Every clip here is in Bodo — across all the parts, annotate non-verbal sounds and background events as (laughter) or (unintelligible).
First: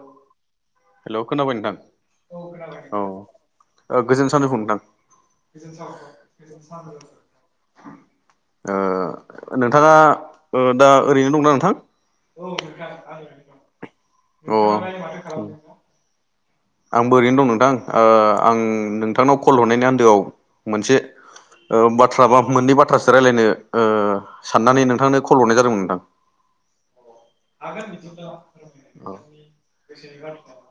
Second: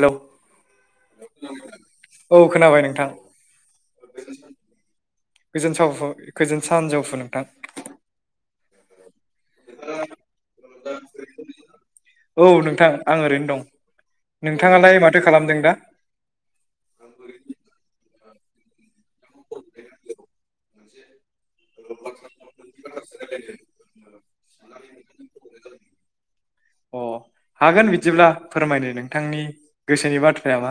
हेल'। हेल' खोनाबाय नोंथां औ खोनाबाय औ नोंथां ओ गोजोन सानजौफुं नोंथां गोजोन सानजौफु सावफु गोजोन सानजौफु नोंथां सानजौफु। ओ नोंथाङा ओ दा ओरैनो दंना नोंथां औ नोंथां आं ओरैनो दं अ' माथो नोंथाङालाय खालामदों खालामनो दा आंबो ओरैनो दं नोंथां ओ आं नों नोंथांनाव कल हरनायनि आन्दोआव मोनसे ओ बाथ्रा बा मोननै बाथ्रासो रायज्लायनो ओ साननानै नोंथांनो कल हरनाय जादोंमोन नोंथां अ' हागोन बिदिब्ला फोरमायनो औ नोंथांनि गोसोनि बाथ्राया मा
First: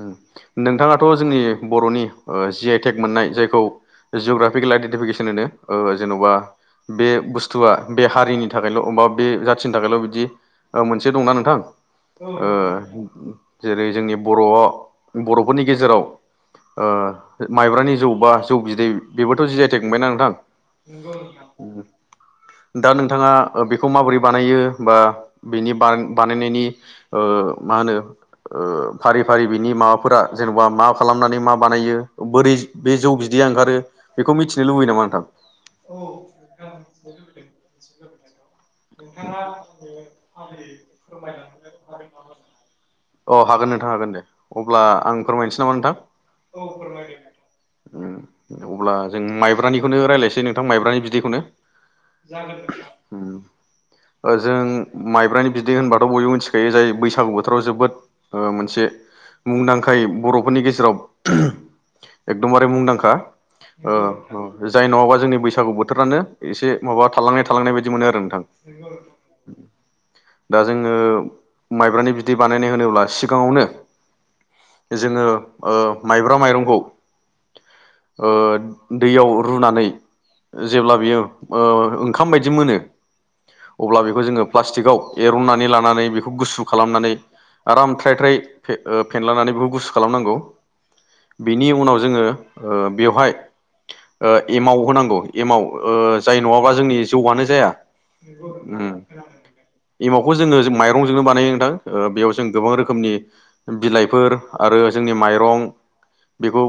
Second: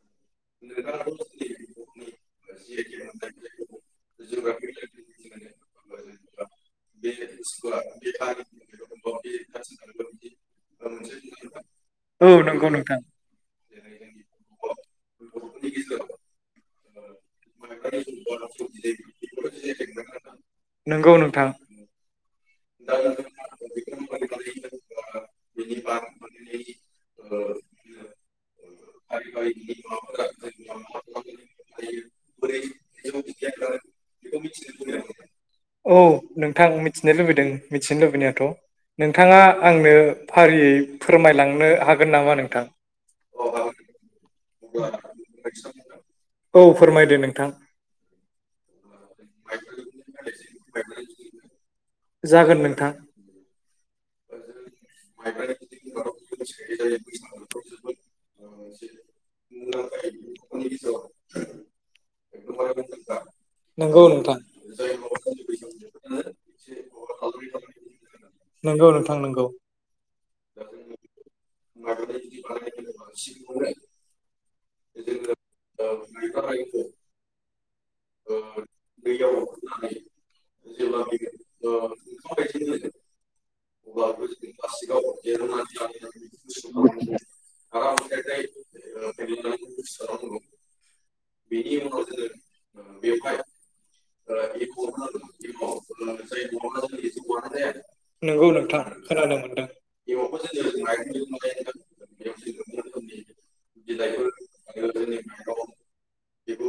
ओ नोंथाङाथ' जोंनि बर'नि ओ जि आइ टेक मोननाय जायखौ जिअग्राफि लाइड टिफेकेसन होनो ओ जेन'बा बे बुस्थ स्थुआ बे हारिनि थाखायल' अमबाब बे जाथिनि थाखायल' बिदि ओ मोनसे दंना नोंथां औ ओ नंगौ नोंथां जेरै जोंनि बर'आव बर'फोरनि गेजेराव ओ माइब्रानि जौ बा जौ बिदै बेबोथ' जि आइ टेक मोनबायना नोंथां नंगौ नोंथां दा नोंथाङा ओ बेखौ माबोरै बानायो बा बेनि बा-बानायनायनि ओ मा होनो ओ फारि फारि बिनि माबाफोरा जेन'बा मा खालामनानै मा बानायो बोरै बे जौ बिदैया ओंखारो बेखौ मिथिनो लुबैयो नामा नोंथां? औ नोंथां मिथिनो लुबैदों मिथिनो लुबैनायाथ' नोंथाङा आंनो फारियै फोरमायलांनो हागोन नामा नोंथां अ औ हागोन नोंथां दे अब्ला आं फोरमायनसै नामा नोंथां औ फोरमायदो नोंथां उम अब्ला जों माइब्रानिखौनो रायलायसै नोंथां माइब्रानि बिदैखौनो जागोन नोंथां उम अ जों माइब्रानि बिदै होनबाथ' बयबो मिथि बे जायो बैसागु बोथोराव जोबोद ओ मोनसे मुंदांखाय बर'फोरनि गेजेराव एकदमबारे मुंदांखा ओ नंगौ नोंथां अ जाय नङाबा जोंनि बैसागु बोथोरानो एसे माबा थालांनाय थालांनाय बायदि मोनो आरो नोंथां नंगौ नोंथां नंगौ दा जोङो माइब्रानि बिदै बानायनाय होनोब्ला सिगाङावनो जोङो ओ माइब्रा माइरंखौ ओ दैयाव रुनानै जेब्ला बियो ओ ओंखाम बायदि मोनो अब्ला बेखौ जोङो प्लास्टिकाव एरननानै लानानै बेखौ गुसु खालामनानै आराम थ्राय थ्राय फे-ओ फेनलानानै बेखौ गुसु खालामनांगौ बेनि उनाव जोङो ओ बेवहाय ओ एमाव होनांगौ एमाव जाय नङाबा जोंनि जौआनो जाया उम खोनानो मोनदों एमावखौ जोङो माइरंजोंनो बानायो नोंथां ओ बेयाव जों गोबां रोखोमनि बिलाइफोर आरो जोंनि माइरं बेखौ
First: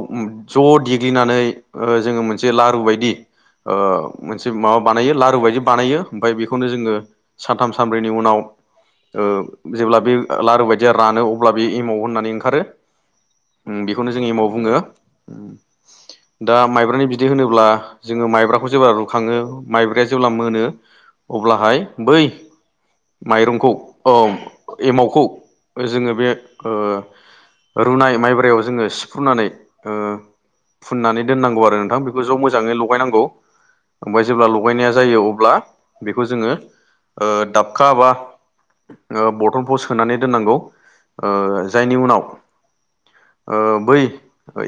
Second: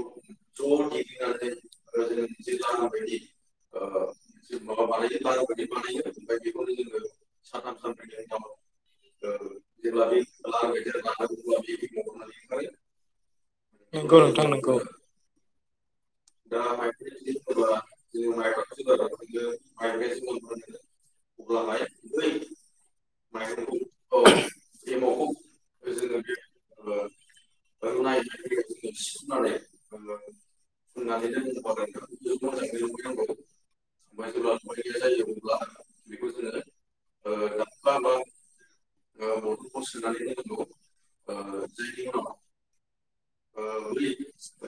ज' देग्लिनानै ओ जोङो मोनसे लारु बायदि ओ मोनसे माबा बानायो लारु बायदि बानायो ओमफ्राय बेखौनो जोङो सानथाम सानब्रैनि उनाव ओ जेब्ला बे लारु बायदिया रानो अब्ला बे एमाव होननानै ओंखारो ओ बेखौनो नंगौ जों नोंथां एमाव नंगौ बुङो दा माइब्रानि बिदै होनोब्ला जोङो माइब्राखौ जेब्ला रुखाङो माइब्राया जेब्ला मोनो अब्लाहाय बै माइरंखौ औ एमावखौ जोङो बे ओ रुनाय माइब्रायाव जोङो सिफ्रुनानै ओ फुननानै दोननांगौ आरो नोंथां बेखौ ज' मोजाङै लगायनांगौ ओमफ्राय जेब्ला लगायनाया जायो अब्ला बेखौ जोङो ओ दाबखा बा ओ बथन प्राव सोनानै दोननांगौ ओ जायनि उनाव ओ बै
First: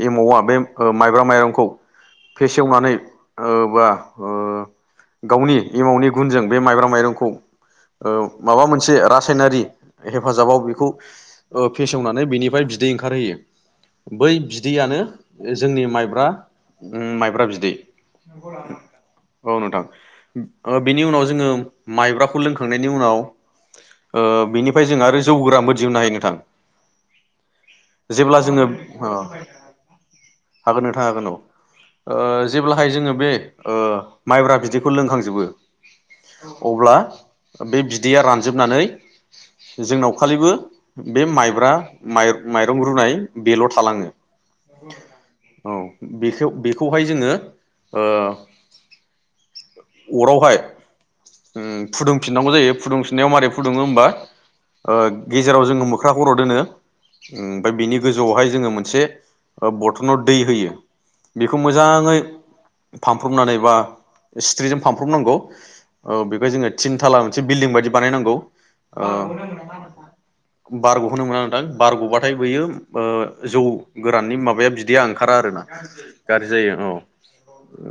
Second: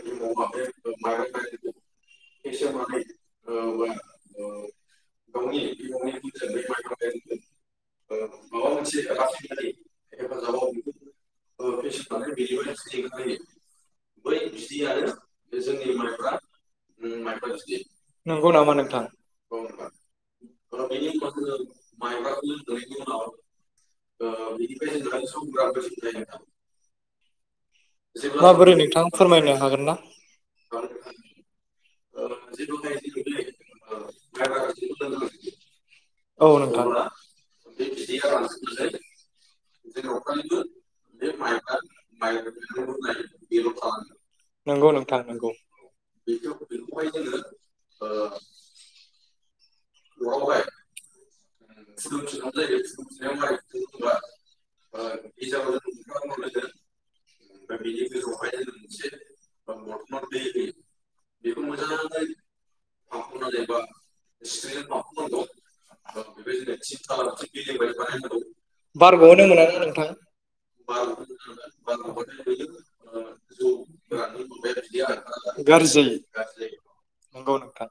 एमावआ बे माइब्रा माइरंखौ फेसेवनानै ओ बा गावनि एमावनि गुनजों बे माइब्रा माइरंखौ ओ माबा मोनसे रासायनारि हेफाजाबाव बेखौ ओ फेसेवनानै बिनिफ्राय बिदै ओंखारहोयो बै बिदैयानो जोंनि माइब्रा ओम माइब्रा बिदै नंगौ नामा नोंथां औ नोंथां ओ बिनि उनाव जोङो माइब्राखौ लोंखांनायनि उनाव ओ बिनिफ्राय जोंहा आरो जौ गोरााबो दिहुननो हायो नोंथां जेब्ला जोङो माबोरै नोंथां ओ फोरमायनो हागोन ना हागोन हागोन ओ जेब्लाहाय जोङो बे ओ माइब्रा बिदैखौ लोंखांजोबो औ नोंथां अब्ला बे बिदैया रानजोबनानै जोंनाव खालिबो बे माइब्रा माइ-माइरं रुनाय बेल' थालाङो नंगौ नोंथां नंगौ औ बेखौ बेखौहाय जोङो ओ अरावहाय ओम फुदुंफिननांगौ जायो फुदुंफिननायाव माबारै फुदुङो होमबा ओ गेजेराव जोङो मोख्रा खर' दोनो ओमफाय बेनि गोजौआवहाय जोङो मोनसे बरथनाव दै होयो बेखौ मोजाङै फानफ्रबनानै बा सिथ्रिजों फानफ्रबनांगौ औ बेखौ जोङो थिनथाला मोनसे बिल्डिं बायदि बानायनांगौ बारग'हनो मोना ना नोंथां बारग'होननो मोना नोंथां बारग'बाथाय बैयो ओ जौ गोराननि माबाया बिदैआ ओंखारा आरोना गाज्रि जायो गाज्रि जायो औ नंगौ नोंथां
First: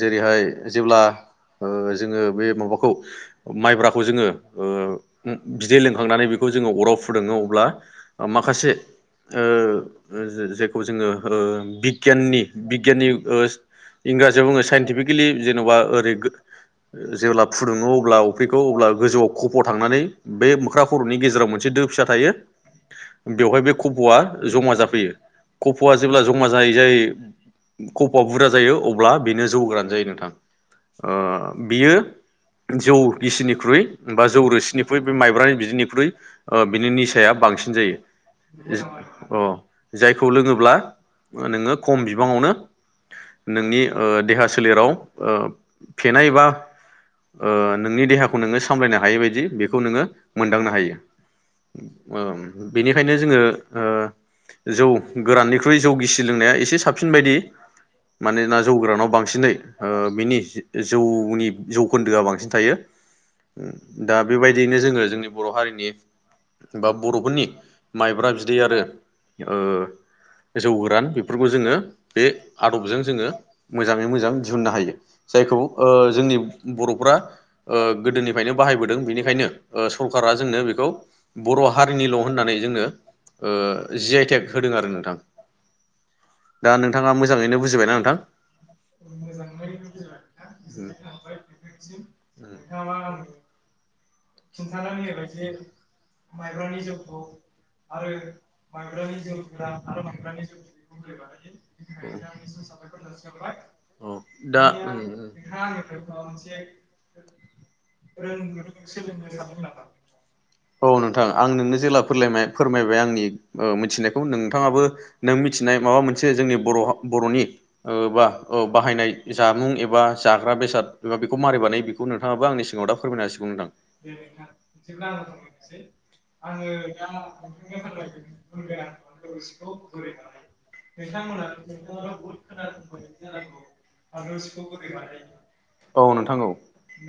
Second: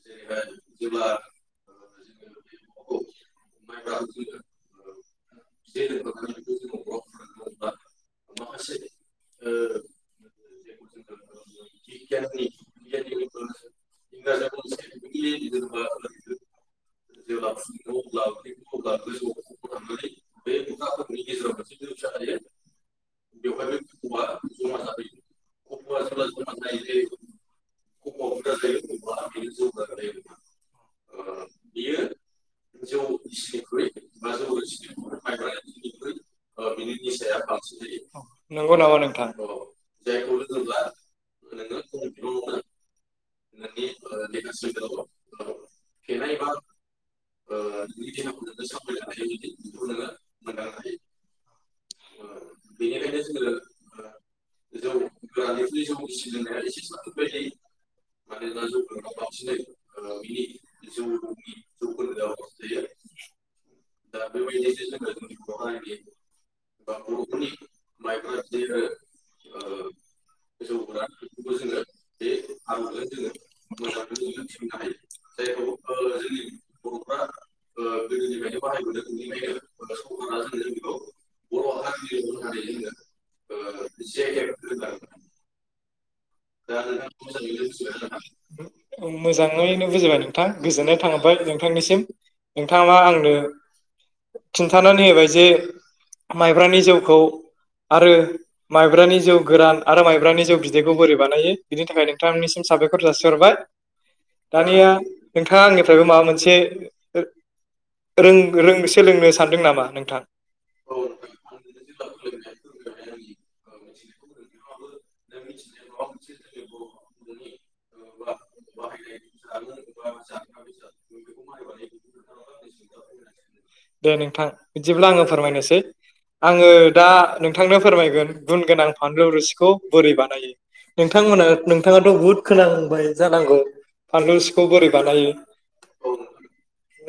जेरैहाय जेब्ला ओ जोङो बे माबाखौ माइब्राखौ जोङो ओ बिदै लोंखांनानै बेखौ जोङो अराव फुदुङो अब्ला माखासे ओ ओ जायखौ जोङो बिगियाननि बिगियाननि ओ इंराजियाव बुङो साइन्टिफिकेलि जेन'बा ओरै गो जेब्ला फुदुङो अब्ला अफ्रिखौ अब्ला गोजौआव खफ' थांनानै बे मोख्रा खर'नि गेजेराव मोनसे दो फिसा थायो बेवहाय बे खफ'आ जमा जाफैयो खफ'आ जेब्ला जमा जायै जायै खफ'आ बुरजा जायो अब्ला बेनो जौ गोरान जायो नोंथां ओ बियो जौ गिसिनिख्रुइ बा जौ रोसिनिख्रुइ बे माइब्रानि बिदिनिख्रुइ ओ बिनि निसाया बांसिन जायो नंगौ नामा नोंथां अ जाय खौ लोङोब्ला नोङो खम बिबाङावनो नोंनि ओ देहा सोलेराव ओ फेनाय एबा ओ नोंनि देहाखौ नोङो सामलायनो हायै बायदि बेखौ नोङो मोनदांनो हायो ओम बेनिखायनो जोङो जौ गोराननिख्रुइ जौ गिसि लोंनाया एसे साबसिन बायदि मानोना जौ गोरानाव बांसिनै ओ बिनि जौनि जौखोन्दोआ बांसिन थायो। दा बे बायदियैनो जोङो जोंनि बर' हारिनि बा बर'फोरनि माइब्रा बिदै आरो ओ जौ गोरान बेफोरखौ जोङो बे आदबजों जोङो मोजाङै मोजां दिहुननो हायो जायखौ ओ जोंनि बर'फ्रा ओ गोदोनिफ्रायनो बाहायबोदों। बेनिखायनो ओ सरकारा जोंनो बेखौ बर' हारिनिल' होननानै जोंनो ओ जि आइ टेक होदों आरो नोंथां दा नोंथाङा मोजाङैनो बुजिबायना नोंथां। मोजाङैनो बुजिबाय नोंथां गोजोननाय थाबाय नों थांनिसिम नोंथाङा आंनो खिन्थानानै हाय जे माइब्रानि जौखौ आरो माइब्रानि जौ गोरान आरो माइब्रानि जौ बिदैखौ मब्रानायाब बोरै नोंथाङा बानायो बिनि थाखाय नोंथांनिसिम साबायखर जासिहरबाय दानिया नोंथाङा आंनिफ्रायबो माबा आंनिफ्राय मोनसे जे रों रों सोलोंनो सानदों नामा नोंथां? (unintelligible) औ नोंथां आं नोंनो जेला फोरलायनाय फोरमायबाय आंनि मिथिनायखौ ओ नोंथाङाबो नों मिथिनाय माबा मोनसे जोंनि बर' बर'नि बा ओ बाहायनाय जामुं एबा जाग्रा बेसाद बेखौ मारै बानाय बेखौ नोंथाङाबो आंनि सिगाङाव दा फोरमायनो हासिगौ नोंथां (unintelligible) दे नोंथां बिदिब्ला आं फोरमायनोसै आङो दा नोंथांनो फोरमायगोन गुन दा गोनां फानलु रोसिखौ (unintelligible) बोरै बानायो नोंथांमोना नोंथाङाथ बहुद खोनांबाय जानांगौ फानलु रोसिखौ बोरै बानायो?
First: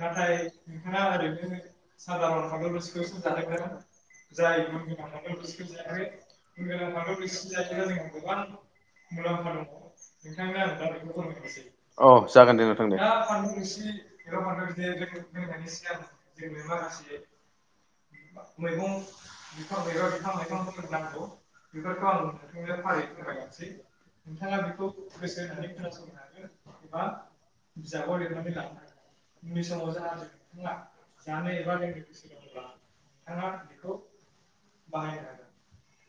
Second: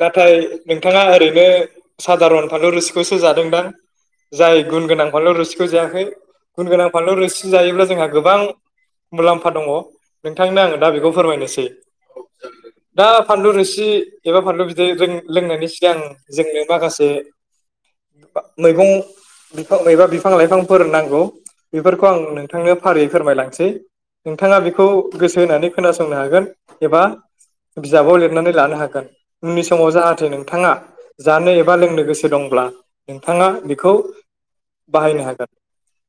नाथाय नोंथाङा ओरैनो सादारन फानलु रोसिखौसो जादोंदां नोंथां जाय गुन गोनां फानलु रोसिखौ जायाखै गुन गोनां फानलु औ (inaudible) अ रोसि जायोब्ला जोंहा गोबां मुलाम्फा दङ नोंथांनो आङो दा बेखौ फोरमायनोसै जागोन दे नोंथां दे दा फानलु रोसि एबा फानलौ बिदै लोंनायनि सिगां जोंनो माखासे मैगं फां एबा बिफां लाइफांफोर नांगौ बेफोरखौ खौ आं नोंथांनो फारियै फोरमायलांनोसै नोंथाङा बेखौ गोसो होनानै खोनासंनो हागोन एबा बिजाबाव लिरनानै लानो हागोन उननि समाव जाहाथे नोंथाङा जानो एबा लोंनो गोसो दंब्ला नोंथाङा बेखौ बाहायनो हागोन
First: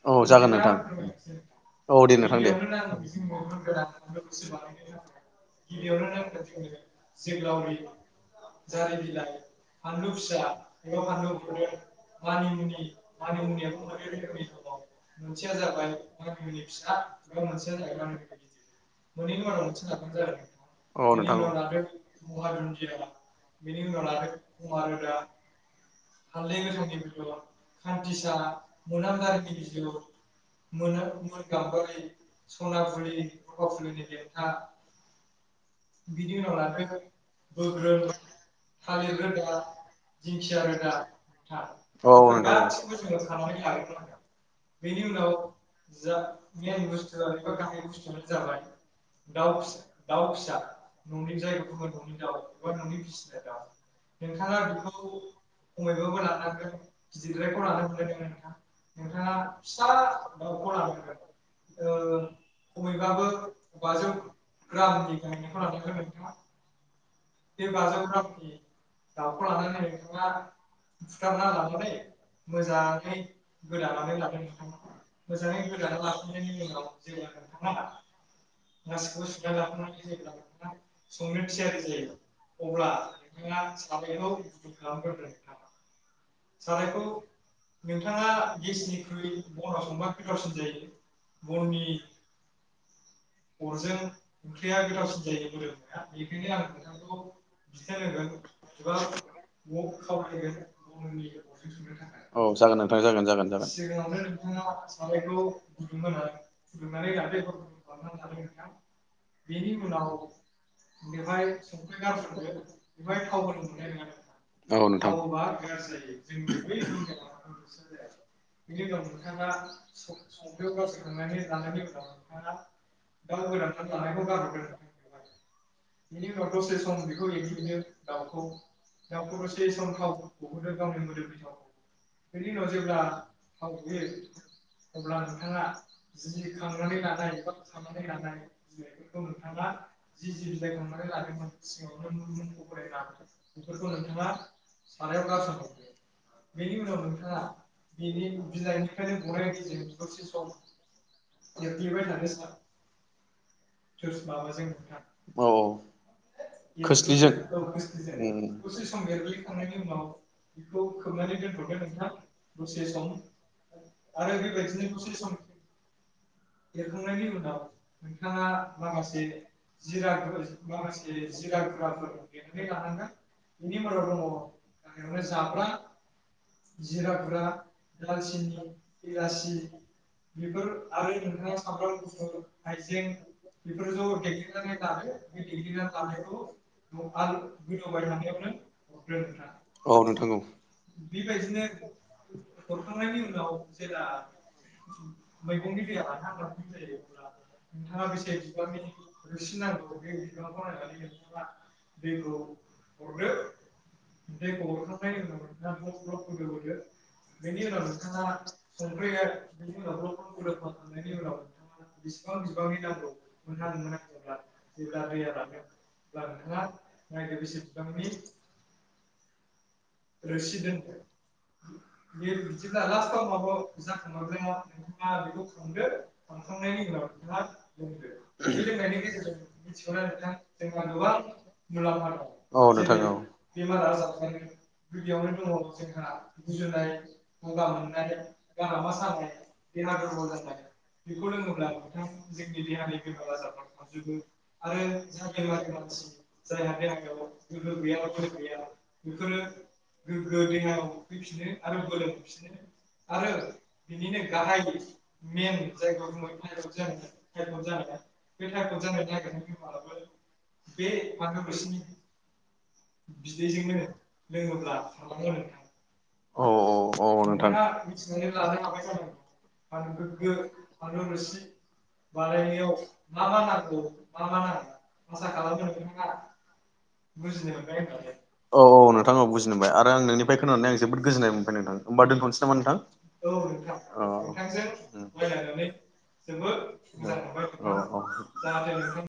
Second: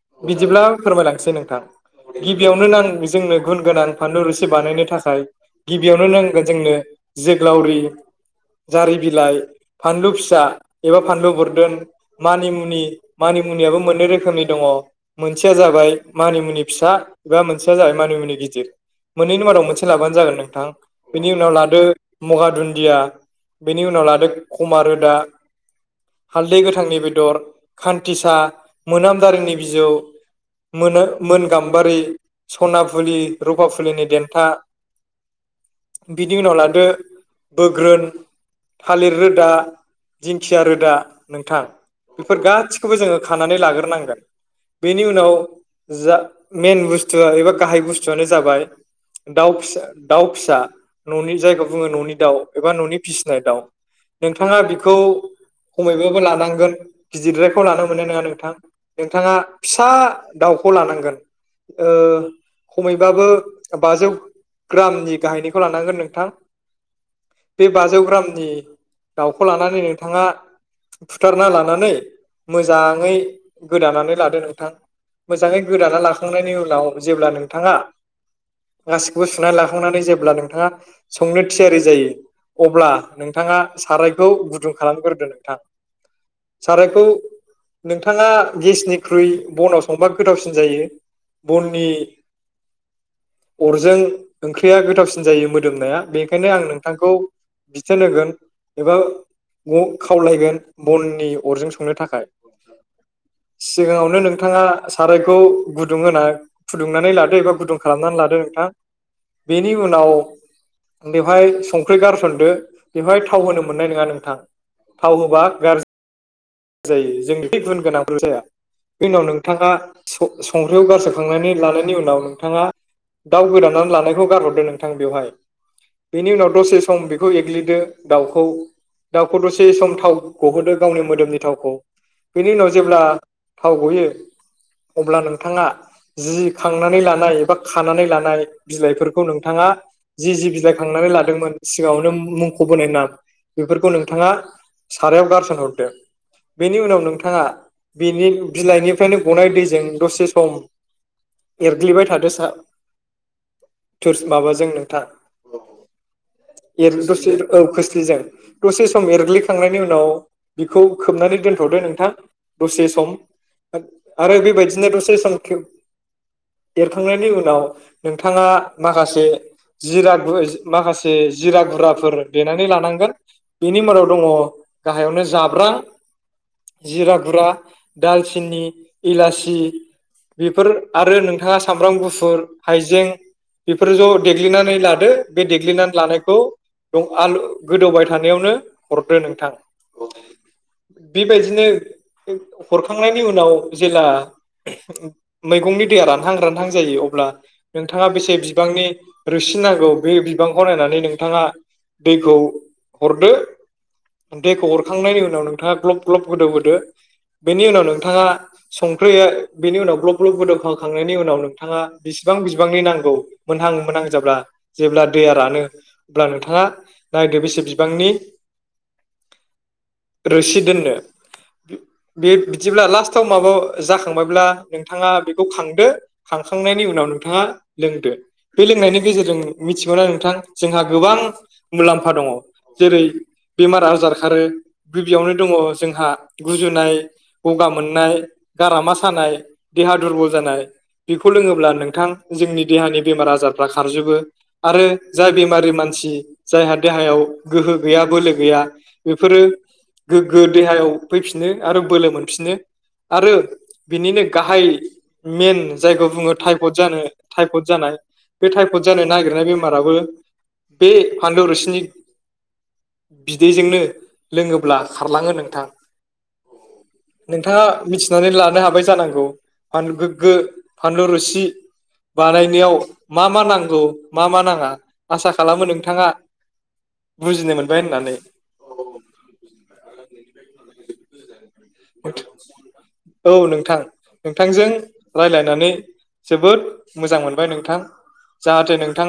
औ जागोन बिदिब्ला नोंथां फोरमायलांसै नोंथां औ दे नोंथां दे। गिबियावनो नां जोंनो गुन गोनां फानलु रुसि बानायनो थाखाय गिबियावनो नांगोन जोंनो जोग्लावरि जारि बिलाइ फानलु फिसा एबा फानलु बोरदोन मानिमुनि मानिमुनियाबो मोननै रोखोमनि दङ मोन सेया जाबाय मानिमुनि फिसा एबा मोनसेया जाबाय मानिमुनि गिदिर मोननैनि मादाव मोनसे लाबानो जागोन नोंथां बेनि उनाव लादो मगा दुन्दिया बेनि उनाव लादो खमा रोदा हालदै गोथांनि बेदर खान्थिसा मोनाम दारिेनि बिजौ मोनो मोन गाम्बारि सना फुलि रुफाफुलिनि देन्था बिनि उनाव लादो बोग्रोन थालिर रोदा दिंखिया रोदा नोंथां बेफोर गासिखौबो जोङो खानानै लाग्रोनांगोन बे बनि उनाव जा-मेन बुस्थु एबा गाहाय बुस्थुआनो जाबाय दाउ फिसा दाउ फिसा ननि जायखौ बुङो ननि दाउ एबा ननि फिसिनाय दाउ नोंथाङा बिखौ खमैबाबो लानांगोन गिदिरद्रायखौ लानो मोननाय नङा नोंथां नोंथाङा फिसा दाउखौ लानांगोन ओ खमैबाबो बाजौ ग्रामनि गाहायनिखौ लानांगोन नोंथां बे बाजौ ग्रामनि दाउखौ लानानै नोंथाङा बुथारना लानानै मोजाङै गोदानानै लादो नों थां मोजाङै गोदाना लाखांनायनि उनाव जेब्ला नोंथाङा गासिखौबो सुनानै लाखांनानै जेब्ला नोंथाङा संनो थियारि जायो अब्ला नोंथाङा सारायखौ गुदुं खालामग्रोदो नोंथां सारायखौ नोंथाङा गेसनिख्रुइ बनाव संबा गोथावसिन जायो बननि अरजों ओंख्रिया गोथावसिन जायो मोदोमनाया बेखायनो आं नोंथांखौ बिथोन होगोन एबा बिथोन होगोन बननि अरजों संनो थाखाय औ जागोन नोंथां जागोन जागोन सिगाङावनो नोंथाङा सारायखौ गुदुं होना फुदुंनानै लादो एबा गुदुं खालाम (unintelligible) बेनि उनाव बेवहाय संख्रि गारसनदो गारहरदो ओमफाय बेवहाय थाव होनो मोननाय गोथां नङा नोंथां (unintelligible) औ नोंथां थाव होबा गारजि जायो (unintelligible) जोंनि गुन गोनांफोर जाया बिनि बेनि उनाव नोंथाङा सं संख्रियाव गारसोखांनायनि लानायनि उनाव नोंथाङा दाउ गोदानानै लानायखौ गारहरदो नोंथां बेवहाय बेनि उनाव दसे सम बेखौ एग्लिदो दाउखौ दाउखौ दसे सम थाव गहोदो गावनि मोदोमनि थावखौ बेनि उनाव जेब्ला थाव मावयो गयो अब्ला नोंथाङा जि खांनानै लानाय एबा खानानै लानाय बिलाइफोरखौ नोंथाङा जि जि बिलाइ खांनानै लादोंमोन सिगाङावनो मुंखबोनाय नाम बेफोरखौ नोंथाङा सारायाव गारसन हरदो बेनि उनाव नोंथाङा बेनि बिलाइनिफ्रायनो गनाय दैजों दसे सम एरग्लिबाय थादो सा थोर खोस‌ ओ‌‌ माबाजों‌ माबाजों नोंथां औ खोसलि जों‌ उम‌ दसे सम एरग्लिखांनायनि उनाव खोबनानै दोनथदो नोंथां दसे सम आरो बे बायदिनो दसे सम देरखांनायनि उनाव नोंथाङा माखासे जिरा गुर माखासे जिरा गुराफोर देनानै लानांगोन बेनि मादाव दङ गाहायावनो जाब्रां जिरा गुरा दालचिनि इलासि बेफोर आरो नों सामब्राम गुुफुर हइजें बेफोर ज लादो बे देग्लिनानै देग्लिनानै लानायखौ लानायखो आलु ओंख्रि गोदौबाय थानायावनो थानायालनो हरदो नोंथां (unintelligible) औ नोंथां औ (unintelligible) बेबायदिनो हरखांनायनि उनाव जेला मैगंनि दैया रा थां जायो अब्ला नोंथाङा बेसे बिबांनि रोसि‌नांगौ बे बिबांखौ नायनानै नोंथाङा दैखौ हरदो दैखौ हरखांनायनि उनाव नोंथाङा ग्लब ग्लब गोदौ होदो बेनि उनाव नोंथाङा संख्रिया बेनि उनाव ग्लब ग्लब होख खांनायनि उनाव नोंथाङा बेसेबां बिबांनि नांगौ मोनहां मोनहां जाब्ला जेब्ला दैया रानो अब्ला नोंथाङा नायदो बेसे बिबांनि रोसि दोननो बे बिदिब्ला लास्टआव माबायाव जाखांबायब्ला नोंथाङा बेखौ खांदो खांखांनायनि उनाव नोंथाङा लोंदो बे लोंनायनि गेजेरजों मिथिगौना नोंथां जोंहा गोबां मुलाम्फा दङ जेरै बेमार आजार खारो गिबियावनो दङ जोंहा गुजुनाय गगा मोननाय गारामा सानाय देहा दुरबल जानाय बेखौ लोङोब्ला नोंथां जोंनि देहानि बेमार आजारफ्रा खारजोबो आरो जाय बेमारि मानसि जायहा देहायाव गोहो गैया बोलो गैया बेफोरो गोग्गो देहायाव फैफिनो आरो बोलो मोनफिनो आरो बिनिनो गाहाय मेन जायगायाव बुङो टाइफड जानो टाइफड जानाय बे थटाइफड जानो नागिरनाय बेमाराबो बे फानल रोसिनि बिदैजोंनो लोङोब्ला खारलाङो नोंथां नोंथाङा मिथिनानै लानो हाबाय जानांगौ फानलु गोग्गो फानलु रोसि बानायनायाव औ मा मा नांगौ मा मा नाङा आसा खालामो बुजिनो मोनबाय होननानै नोंथाङा आरो आं ननिफ्रायखौोननानै आं जबोद गोजोननाय मोनबाय नोंथां हबा दोनथ'नोसै औ नोंथां नोंथांजों रायज्लायनानै नामा जोबोद मोजां मोनबाय नोंथां जाहाथे नोंथाङा नोंथां